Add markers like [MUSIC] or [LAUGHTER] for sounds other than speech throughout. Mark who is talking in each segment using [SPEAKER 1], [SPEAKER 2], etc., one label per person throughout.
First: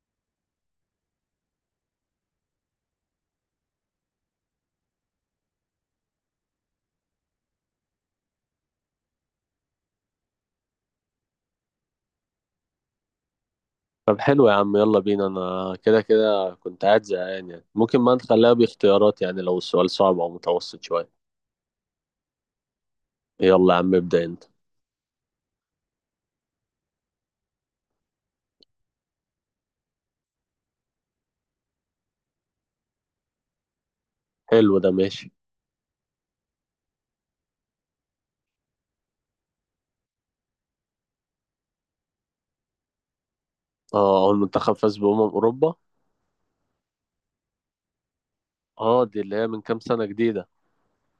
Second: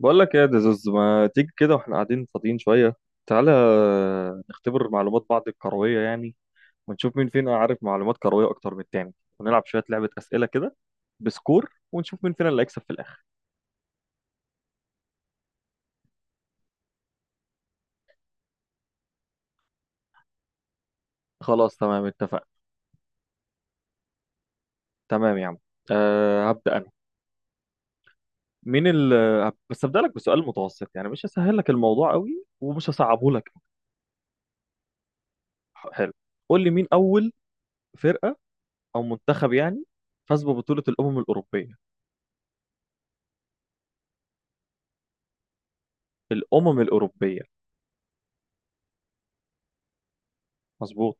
[SPEAKER 1] بقول لك ايه يا دزوز؟ ما تيجي كده واحنا قاعدين فاضيين شويه، تعالى نختبر معلومات بعض الكرويه يعني، ونشوف مين فينا عارف معلومات كرويه اكتر من التاني، ونلعب شويه لعبه اسئله كده بسكور، ونشوف مين فينا اللي هيكسب في الاخر.
[SPEAKER 2] طب حلو يا عم، يلا بينا. انا كده كده كنت قاعد زهقان، يعني ممكن ما نخليها باختيارات، يعني لو السؤال صعب او متوسط شوية.
[SPEAKER 1] خلاص تمام، اتفقنا.
[SPEAKER 2] يلا يا عم، ابدأ انت.
[SPEAKER 1] تمام يا عم. هبدا انا. مين ال بس هبدا لك بسؤال متوسط يعني، مش هسهل لك الموضوع قوي ومش هصعبه لك.
[SPEAKER 2] حلو، ده ماشي.
[SPEAKER 1] حلو. قول لي مين اول فرقه او منتخب يعني فاز ببطوله الامم الاوروبيه؟
[SPEAKER 2] اه، اول منتخب فاز بأمم اوروبا.
[SPEAKER 1] الامم الاوروبيه،
[SPEAKER 2] اه، دي اللي هي من كام سنة جديدة.
[SPEAKER 1] مظبوط.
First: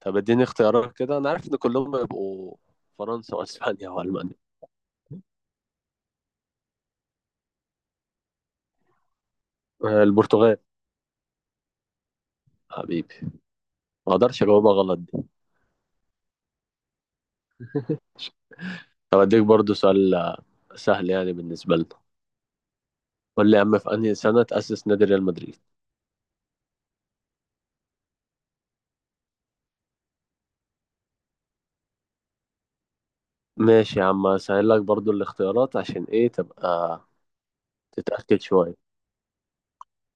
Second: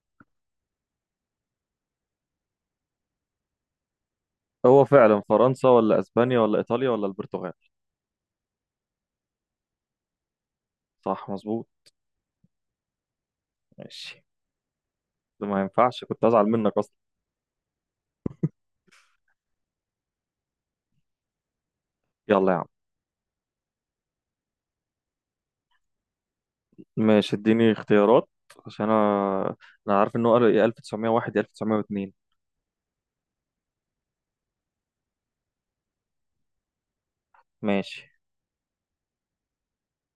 [SPEAKER 2] طب اديني اختيارات كده. انا عارف ان كلهم يبقوا فرنسا واسبانيا والمانيا.
[SPEAKER 1] هو فعلا فرنسا ولا اسبانيا ولا ايطاليا ولا البرتغال؟
[SPEAKER 2] البرتغال.
[SPEAKER 1] صح مظبوط.
[SPEAKER 2] حبيبي. ما
[SPEAKER 1] ماشي،
[SPEAKER 2] اقدرش اجاوبها غلط دي.
[SPEAKER 1] ده ما ينفعش، كنت ازعل منك اصلا.
[SPEAKER 2] طب اديك برضو سؤال، سهل يعني بالنسبة لنا.
[SPEAKER 1] يلا يا عم.
[SPEAKER 2] قول لي يا عم، في انهي سنة تأسس نادي ريال مدريد؟
[SPEAKER 1] ماشي، اديني اختيارات، عشان انا عارف انه قال يا 1901 يا 1902.
[SPEAKER 2] ماشي يا عم، هسهل لك برضو الاختيارات عشان ايه، تبقى
[SPEAKER 1] ماشي.
[SPEAKER 2] تتأكد شوية.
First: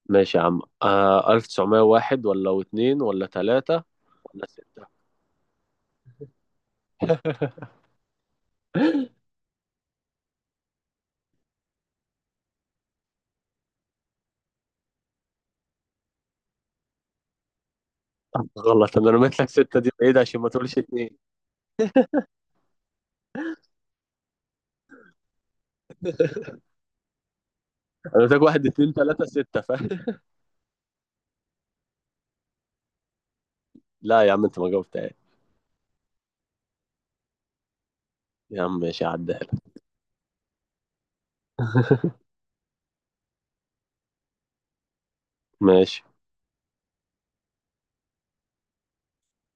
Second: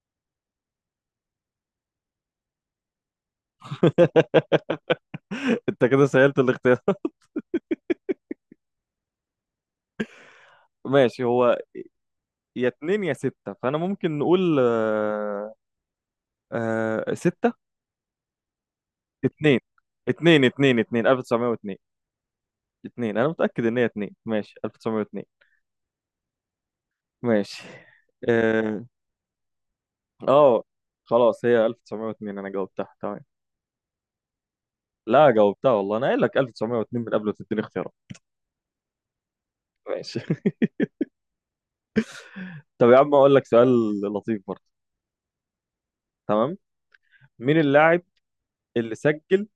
[SPEAKER 2] ماشي يا عم، آه، 1901 ولا واتنين ولا تلاتة ولا ستة؟
[SPEAKER 1] [LAUGHS] انت كده سهلت الاختيار.
[SPEAKER 2] [LAUGHS]
[SPEAKER 1] [LAUGHS] ماشي، هو يا اتنين يا ستة، فانا ممكن نقول ستة.
[SPEAKER 2] غلط. انا رميت لك
[SPEAKER 1] اتنين
[SPEAKER 2] ستة دي بعيد عشان
[SPEAKER 1] اتنين
[SPEAKER 2] ما تقولش
[SPEAKER 1] اتنين اتنين
[SPEAKER 2] اتنين.
[SPEAKER 1] 1902. اتنين، انا متأكد ان هي اتنين، ماشي 1902.
[SPEAKER 2] [LAUGHS]
[SPEAKER 1] ماشي.
[SPEAKER 2] انا قلت لك واحد
[SPEAKER 1] آه...
[SPEAKER 2] اتنين تلاتة ستة، فاهم؟
[SPEAKER 1] اه خلاص هي 1902، انا جاوبتها تمام.
[SPEAKER 2] [LAUGHS] لا يا عم، انت ما جاوبتهاش.
[SPEAKER 1] لا جاوبتها والله، انا قايل لك 1902 من قبل ما تديني اختيارات.
[SPEAKER 2] يا عم ماشي، عدها لك.
[SPEAKER 1] ماشي. [LAUGHS]
[SPEAKER 2] [LAUGHS]
[SPEAKER 1] طب يا عم، اقول لك سؤال لطيف برضه.
[SPEAKER 2] ماشي.
[SPEAKER 1] تمام. مين اللاعب اللي سجل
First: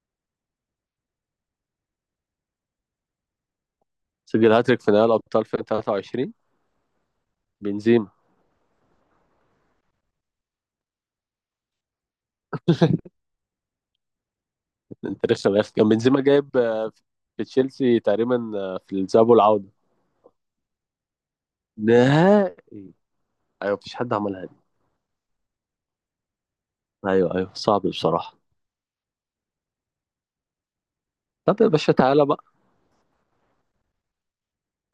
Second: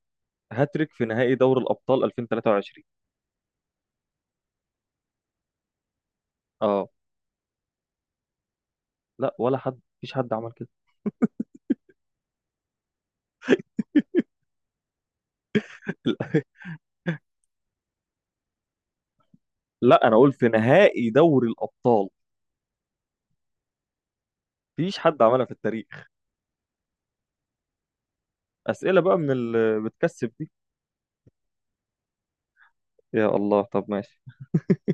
[SPEAKER 1] هاتريك في نهائي دوري الابطال 2023؟
[SPEAKER 2] سجل هاتريك في نهائي الابطال في 2023؟
[SPEAKER 1] اه.
[SPEAKER 2] بنزيما.
[SPEAKER 1] لا، ولا حد، مفيش حد عمل كده.
[SPEAKER 2] انت لسه ما عرفت. كان بنزيما جايب
[SPEAKER 1] [LAUGHS]
[SPEAKER 2] في تشيلسي تقريبا، في الذهاب والعودة.
[SPEAKER 1] لا انا اقول في نهائي دوري الابطال.
[SPEAKER 2] نهائي. ايوه، مفيش حد عملها.
[SPEAKER 1] مفيش حد عملها في التاريخ.
[SPEAKER 2] ايوه، ايوه، صعب بصراحة.
[SPEAKER 1] اسئله بقى من اللي بتكسب دي.
[SPEAKER 2] طب يا باشا، تعالى بقى.
[SPEAKER 1] يا الله، طب ماشي.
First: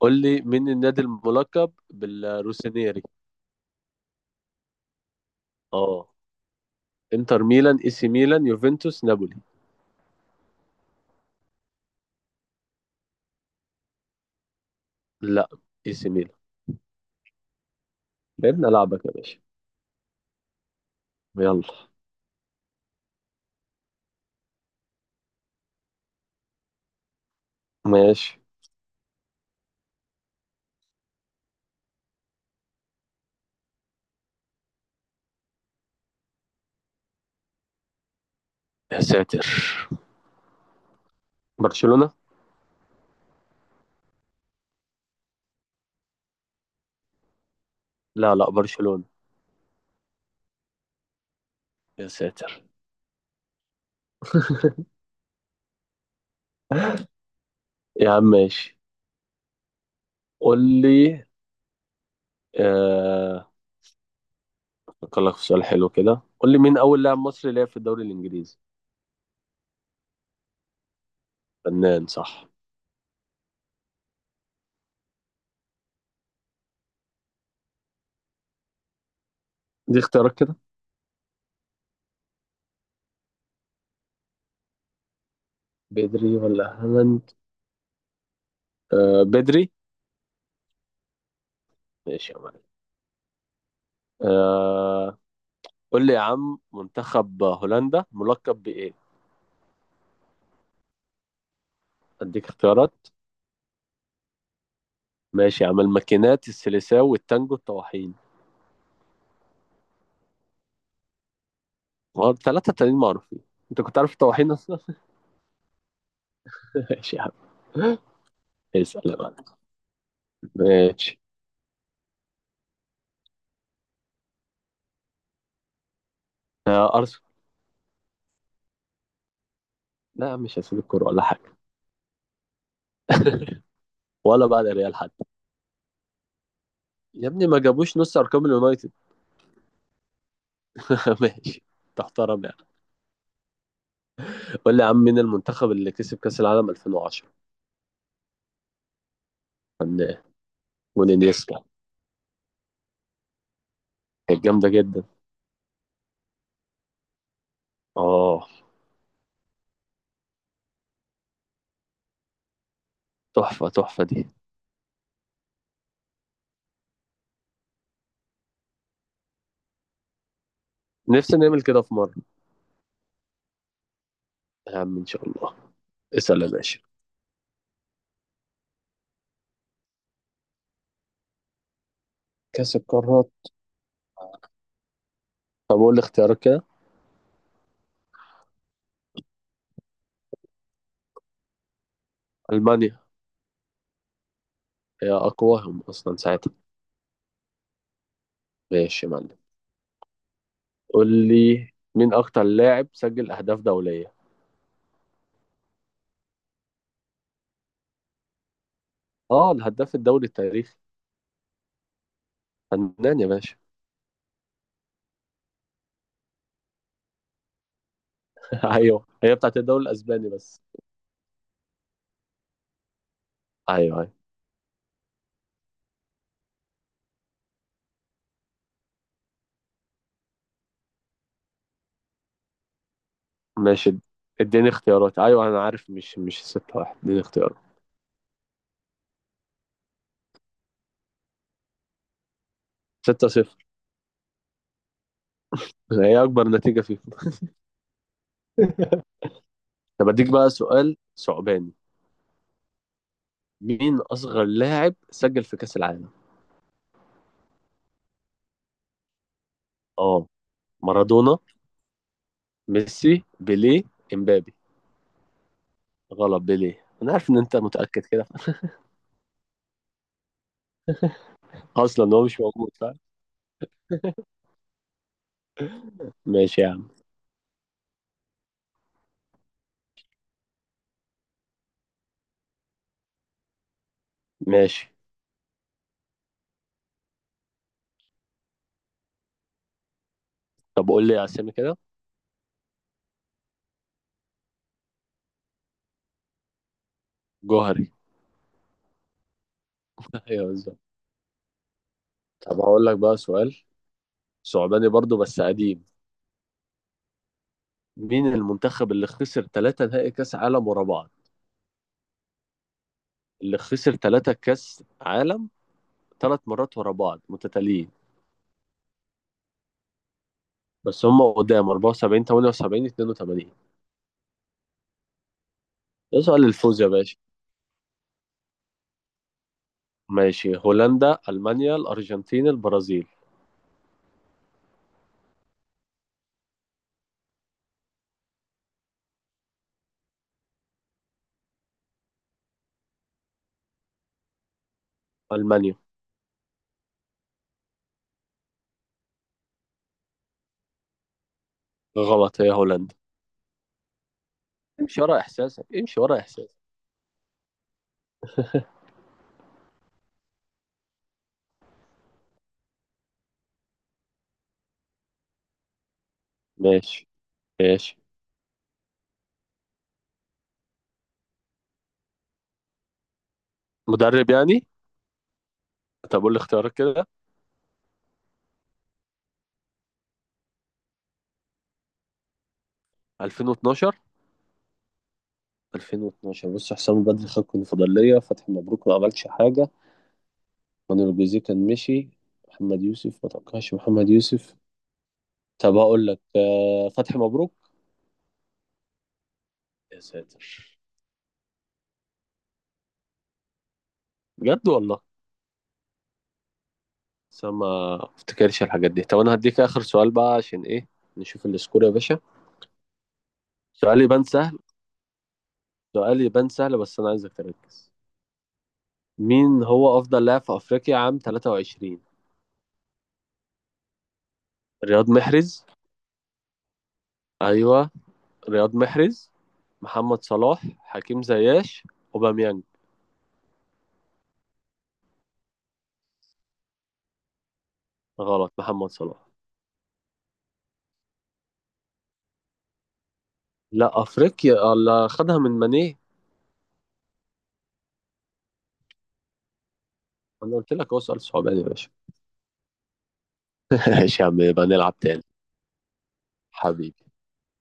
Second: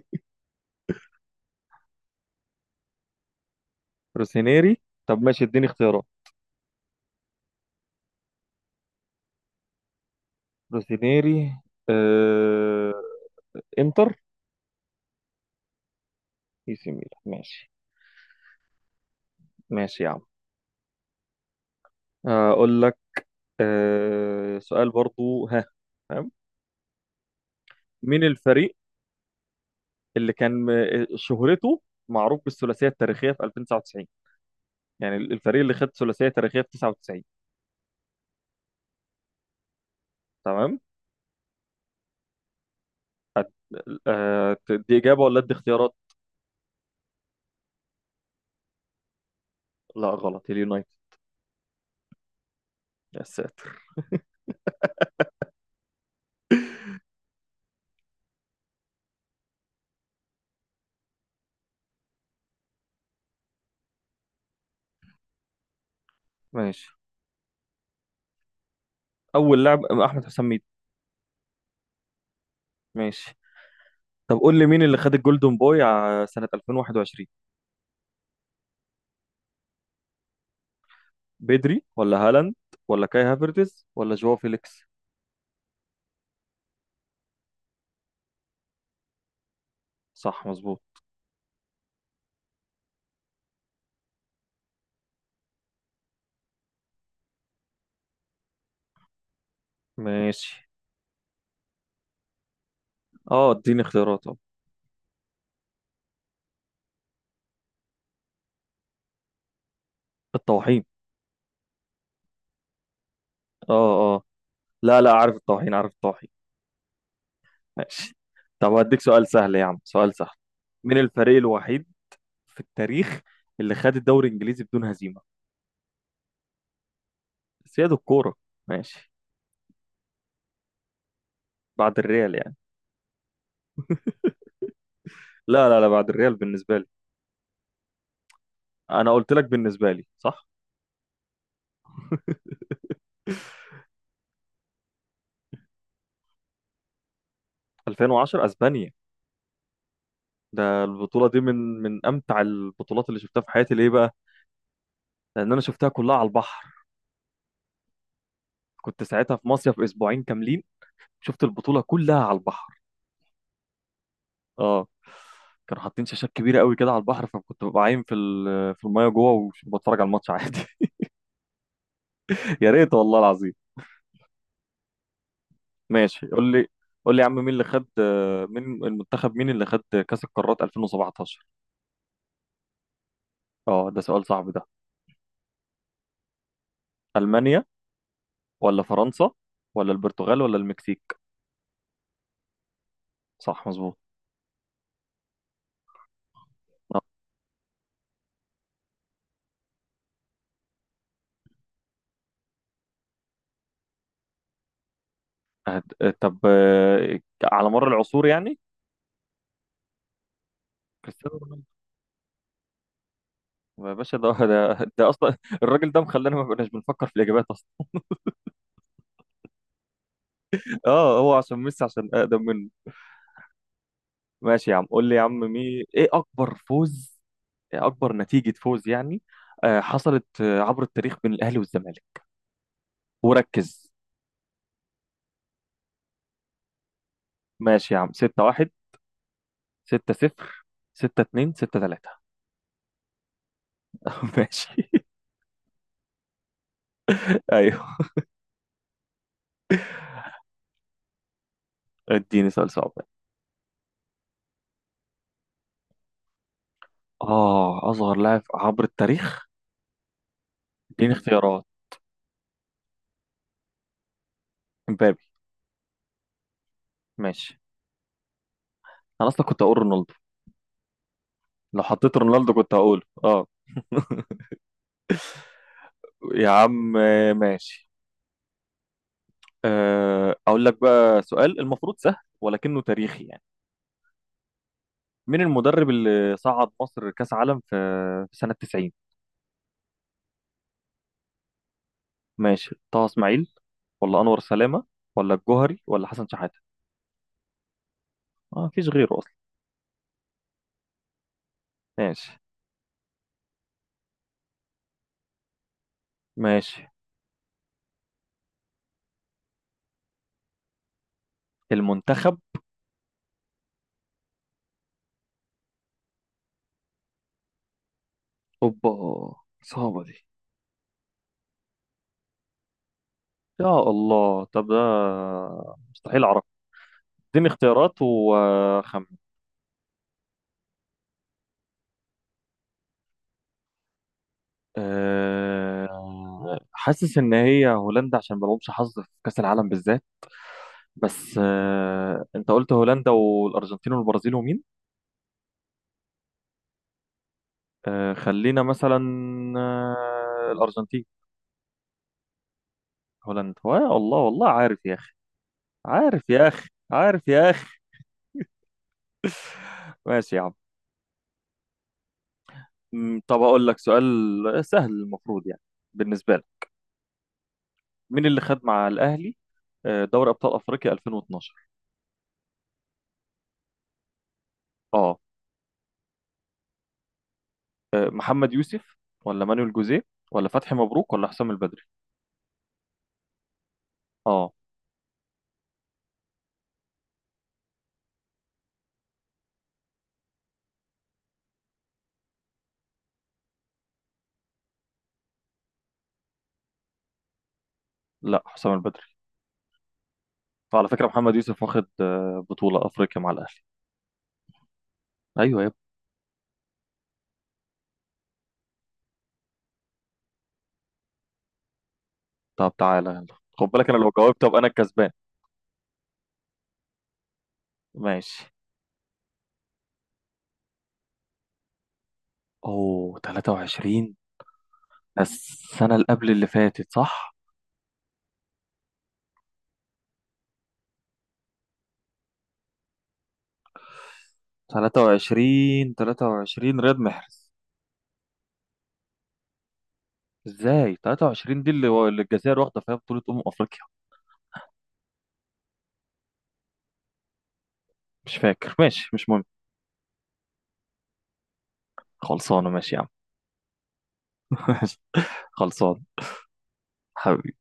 [SPEAKER 2] قول لي مين النادي الملقب بالروسينيري؟
[SPEAKER 1] روسينيري. طب ماشي، اديني اختيارات.
[SPEAKER 2] اه. انتر ميلان، اي سي ميلان، يوفنتوس، نابولي.
[SPEAKER 1] روسينيري، آه... انتر.
[SPEAKER 2] لا. اي سي ميلان.
[SPEAKER 1] اي سي ميلان، ماشي.
[SPEAKER 2] لعبنا لعبك يا باشا.
[SPEAKER 1] ماشي يا عم.
[SPEAKER 2] يلا.
[SPEAKER 1] اقول لك سؤال برضو، ها. تمام. مين
[SPEAKER 2] ماشي.
[SPEAKER 1] الفريق اللي كان شهرته معروف بالثلاثيه التاريخيه في 2099، يعني الفريق اللي خد ثلاثيه تاريخيه في 99؟
[SPEAKER 2] يا ساتر.
[SPEAKER 1] تمام.
[SPEAKER 2] برشلونة.
[SPEAKER 1] أه دي اجابه ولا ادي اختيارات؟
[SPEAKER 2] لا، لا، برشلونة.
[SPEAKER 1] لا غلط، اليونايتد.
[SPEAKER 2] يا ساتر.
[SPEAKER 1] يا ساتر.
[SPEAKER 2] [LAUGHS] يا عم ماشي. قول لي، آه... أفكر لك في سؤال حلو كده. قول لي مين
[SPEAKER 1] ماشي.
[SPEAKER 2] أول لاعب مصري لعب في الدوري الإنجليزي؟
[SPEAKER 1] اول لاعب احمد حسام ميدو.
[SPEAKER 2] فنان، صح.
[SPEAKER 1] ماشي. طب قول لي مين اللي خد الجولدن بوي سنه 2021؟
[SPEAKER 2] دي اختيارات كده؟
[SPEAKER 1] بدري ولا هالاند ولا كاي هافرتز ولا جواو فيليكس؟
[SPEAKER 2] بدري ولا هالاند؟ آه، بدري.
[SPEAKER 1] صح مظبوط.
[SPEAKER 2] ماشي يا معلم. آه. قول لي يا عم، منتخب هولندا ملقب بإيه؟
[SPEAKER 1] ماشي.
[SPEAKER 2] أديك اختيارات.
[SPEAKER 1] اه، اديني اختيارات، اه.
[SPEAKER 2] ماشي يا عم، الماكينات، السيليساو، والتانجو، الطواحين.
[SPEAKER 1] الطواحين.
[SPEAKER 2] هو الثلاثة التانيين معروفين. أنت
[SPEAKER 1] اه
[SPEAKER 2] كنت عارف
[SPEAKER 1] اه.
[SPEAKER 2] الطواحين أصلا؟
[SPEAKER 1] لا لا، عارف الطواحين، عارف الطواحين.
[SPEAKER 2] [LAUGHS] ماشي يا عم.
[SPEAKER 1] ماشي. طب هديك
[SPEAKER 2] اسأل يا
[SPEAKER 1] سؤال
[SPEAKER 2] معلم.
[SPEAKER 1] سهل يا عم، سؤال سهل. مين
[SPEAKER 2] ماشي.
[SPEAKER 1] الفريق الوحيد في التاريخ اللي خد الدوري الانجليزي بدون هزيمه؟
[SPEAKER 2] آه، أرسنال.
[SPEAKER 1] سيادة الكوره. ماشي.
[SPEAKER 2] لا يا عم، مش هسيب الكورة ولا حاجة.
[SPEAKER 1] بعد الريال يعني.
[SPEAKER 2] [LAUGHS] ولا بعد ريال حتى.
[SPEAKER 1] لا لا لا، بعد الريال بالنسبه لي.
[SPEAKER 2] يا ابني، ما جابوش نص أرقام اليونايتد.
[SPEAKER 1] انا قلت لك بالنسبه لي، صح.
[SPEAKER 2] [LAUGHS] ماشي. تحترم يعني. قول لي يا عم مين المنتخب اللي كسب كأس العالم 2010؟
[SPEAKER 1] 2010 اسبانيا.
[SPEAKER 2] فنان.
[SPEAKER 1] ده البطوله دي من
[SPEAKER 2] ونيستا.
[SPEAKER 1] من امتع البطولات اللي شفتها في حياتي، ليه بقى؟
[SPEAKER 2] كانت جامدة جدا.
[SPEAKER 1] لان انا شفتها كلها على البحر.
[SPEAKER 2] اه.
[SPEAKER 1] كنت ساعتها في مصيف اسبوعين كاملين. شفت البطوله كلها على البحر.
[SPEAKER 2] تحفة تحفة دي.
[SPEAKER 1] اه. كانوا حاطين شاشات كبيره قوي كده على البحر، فكنت ببقى عايم في المايه جوه وبتفرج على الماتش عادي.
[SPEAKER 2] نفسي نعمل كده في مرة.
[SPEAKER 1] [LAUGHS] يا ريت والله العظيم.
[SPEAKER 2] يا عم، إن شاء الله.
[SPEAKER 1] ماشي،
[SPEAKER 2] اسأل يا
[SPEAKER 1] قول لي.
[SPEAKER 2] باشا.
[SPEAKER 1] قول لي يا عم مين اللي خد كاس القارات 2017؟
[SPEAKER 2] كأس القارات.
[SPEAKER 1] اه، ده سؤال صعب ده.
[SPEAKER 2] طب قول لي اختيارك كده.
[SPEAKER 1] المانيا ولا فرنسا ولا البرتغال ولا المكسيك؟
[SPEAKER 2] ألمانيا.
[SPEAKER 1] صح مظبوط.
[SPEAKER 2] هي أقواهم أصلا ساعتها.
[SPEAKER 1] آه،
[SPEAKER 2] ماشي يا معلم. قول لي مين أكتر لاعب سجل أهداف دولية.
[SPEAKER 1] طب على مر العصور يعني.
[SPEAKER 2] أه، الهداف الدولي التاريخي.
[SPEAKER 1] كريستيانو رونالدو.
[SPEAKER 2] فنان يا باشا.
[SPEAKER 1] يا باشا، ده اصلا [LAUGHS] الراجل ده مخلانا ما بقناش بنفكر في الاجابات اصلا.
[SPEAKER 2] [LAUGHS] أيوه، هي بتاعت الدوري الأسباني بس.
[SPEAKER 1] اه، هو عشان ميسي، عشان اقدم منه.
[SPEAKER 2] أيوه، أيوه.
[SPEAKER 1] ماشي يا عم، قول لي يا عم ايه اكبر فوز؟ إيه اكبر نتيجة فوز يعني حصلت عبر التاريخ بين الاهلي والزمالك؟ وركز.
[SPEAKER 2] ماشي، اديني اختيارات. أيوه أنا عارف. مش 6-1. اديني اختيارات.
[SPEAKER 1] ماشي يا عم. 6-1 6-0 6-2 6-3.
[SPEAKER 2] 6-0.
[SPEAKER 1] [LAUGHS] ماشي.
[SPEAKER 2] هي أكبر نتيجة فيفا.
[SPEAKER 1] ايوه.
[SPEAKER 2] [LAUGHS] طب أديك بقى سؤال صعباني.
[SPEAKER 1] اديني سؤال صعب.
[SPEAKER 2] مين أصغر لاعب سجل في كأس العالم؟
[SPEAKER 1] اه، اصغر لاعب عبر التاريخ.
[SPEAKER 2] اه.
[SPEAKER 1] اديني
[SPEAKER 2] مارادونا.
[SPEAKER 1] اختيارات.
[SPEAKER 2] ميسي، بيليه، امبابي.
[SPEAKER 1] امبابي.
[SPEAKER 2] غلط، بيليه. انا عارف ان انت
[SPEAKER 1] ماشي.
[SPEAKER 2] متأكد كده.
[SPEAKER 1] انا اصلا كنت هقول رونالدو، لو
[SPEAKER 2] اصلا
[SPEAKER 1] حطيت
[SPEAKER 2] هو مش
[SPEAKER 1] رونالدو
[SPEAKER 2] موجود،
[SPEAKER 1] كنت
[SPEAKER 2] صح.
[SPEAKER 1] هقوله اه. [LAUGHS] يا
[SPEAKER 2] ماشي يا عم.
[SPEAKER 1] عم ماشي. اقول لك بقى سؤال المفروض سهل، ولكنه تاريخي يعني.
[SPEAKER 2] ماشي.
[SPEAKER 1] مين المدرب اللي صعد مصر كأس عالم في سنة 90؟
[SPEAKER 2] طب قول لي اسامي كده.
[SPEAKER 1] ماشي، طه اسماعيل ولا انور سلامة ولا الجوهري ولا حسن شحاتة؟
[SPEAKER 2] جوهري.
[SPEAKER 1] اه، مفيش غيره اصلا.
[SPEAKER 2] [LAUGHS] ايوه، بالظبط.
[SPEAKER 1] ماشي.
[SPEAKER 2] طب هقول لك بقى سؤال صعباني برضو، بس قديم.
[SPEAKER 1] ماشي.
[SPEAKER 2] مين المنتخب اللي خسر ثلاثة نهائي كأس عالم ورا بعض؟
[SPEAKER 1] المنتخب.
[SPEAKER 2] اللي خسر ثلاثة كأس عالم، ثلاث مرات ورا بعض متتاليين.
[SPEAKER 1] اوبا، صعبة دي.
[SPEAKER 2] بس هم قدام 74، 78، 82.
[SPEAKER 1] يا الله، طب ده
[SPEAKER 2] ده
[SPEAKER 1] مستحيل اعرف.
[SPEAKER 2] سؤال الفوز يا باشا.
[SPEAKER 1] اديني اختيارات وخم.
[SPEAKER 2] ماشي. هولندا، ألمانيا، الأرجنتين، البرازيل.
[SPEAKER 1] حاسس ان هي هولندا عشان ما لهمش حظ في كأس العالم بالذات. بس انت قلت هولندا والارجنتين والبرازيل ومين؟
[SPEAKER 2] ألمانيا.
[SPEAKER 1] خلينا مثلا الأرجنتين.
[SPEAKER 2] غلط، هي هولندا.
[SPEAKER 1] هولندا، والله والله عارف يا
[SPEAKER 2] امشي
[SPEAKER 1] أخي،
[SPEAKER 2] ورا إحساسك، امشي ورا
[SPEAKER 1] عارف يا
[SPEAKER 2] إحساسك.
[SPEAKER 1] أخي، عارف يا أخي. ماشي يا عم. طب أقول لك سؤال سهل المفروض يعني بالنسبة لك.
[SPEAKER 2] ماشي. ماشي.
[SPEAKER 1] مين اللي خد مع الأهلي دوري أبطال أفريقيا 2012؟
[SPEAKER 2] مدرب يعني؟
[SPEAKER 1] اه.
[SPEAKER 2] طب قول لي اختيارات كده.
[SPEAKER 1] محمد يوسف ولا مانويل جوزيه ولا فتحي مبروك ولا حسام البدري؟
[SPEAKER 2] 2012؟
[SPEAKER 1] اه.
[SPEAKER 2] 2012. بص، حسام بدري خد الكونفدرالية، فتحي مبروك ما عملش حاجة. مانويل جوزيه كان مشي. محمد يوسف، ما توقعش محمد يوسف. طب هقول لك فتحي مبروك.
[SPEAKER 1] لا، حسام البدري.
[SPEAKER 2] يا ساتر.
[SPEAKER 1] فعلى فكرة محمد يوسف واخد بطولة أفريقيا مع الأهلي.
[SPEAKER 2] بجد والله.
[SPEAKER 1] أيوه يا ابني.
[SPEAKER 2] بس أنا ما افتكرش الحاجات دي. طب انا هديك اخر سؤال بقى عشان ايه، نشوف السكور يا باشا.
[SPEAKER 1] طب تعالى يلا. خد بالك أنا
[SPEAKER 2] سؤال
[SPEAKER 1] لو
[SPEAKER 2] يبان
[SPEAKER 1] جاوبت أبقى
[SPEAKER 2] سهل.
[SPEAKER 1] أنا الكسبان.
[SPEAKER 2] سؤال يبان سهل، بس انا عايزك تركز.
[SPEAKER 1] ماشي.
[SPEAKER 2] مين هو أفضل لاعب في أفريقيا عام 23؟
[SPEAKER 1] اوه، 23.
[SPEAKER 2] رياض
[SPEAKER 1] ده
[SPEAKER 2] محرز؟
[SPEAKER 1] السنة اللي قبل اللي فاتت، صح؟
[SPEAKER 2] أيوه. رياض محرز، محمد صلاح، حكيم زياش، أوباميانج.
[SPEAKER 1] 23 23 رياض محرز.
[SPEAKER 2] غلط، محمد صلاح.
[SPEAKER 1] ازاي، 23 دي اللي الجزائر واخدة فيها بطولة أمم أفريقيا.
[SPEAKER 2] لا، أفريقيا اللي خدها من ماني.
[SPEAKER 1] مش فاكر، ماشي مش مهم.
[SPEAKER 2] أنا قلت لك هو سؤال صعباني يا باشا.
[SPEAKER 1] خلصانة، ماشي يا عم.
[SPEAKER 2] [LAUGHS] ماشي يا عم، يبقى
[SPEAKER 1] [LAUGHS]
[SPEAKER 2] نلعب
[SPEAKER 1] ماشي.
[SPEAKER 2] تاني.
[SPEAKER 1] خلصان.
[SPEAKER 2] حبيبي.
[SPEAKER 1] حبيبي.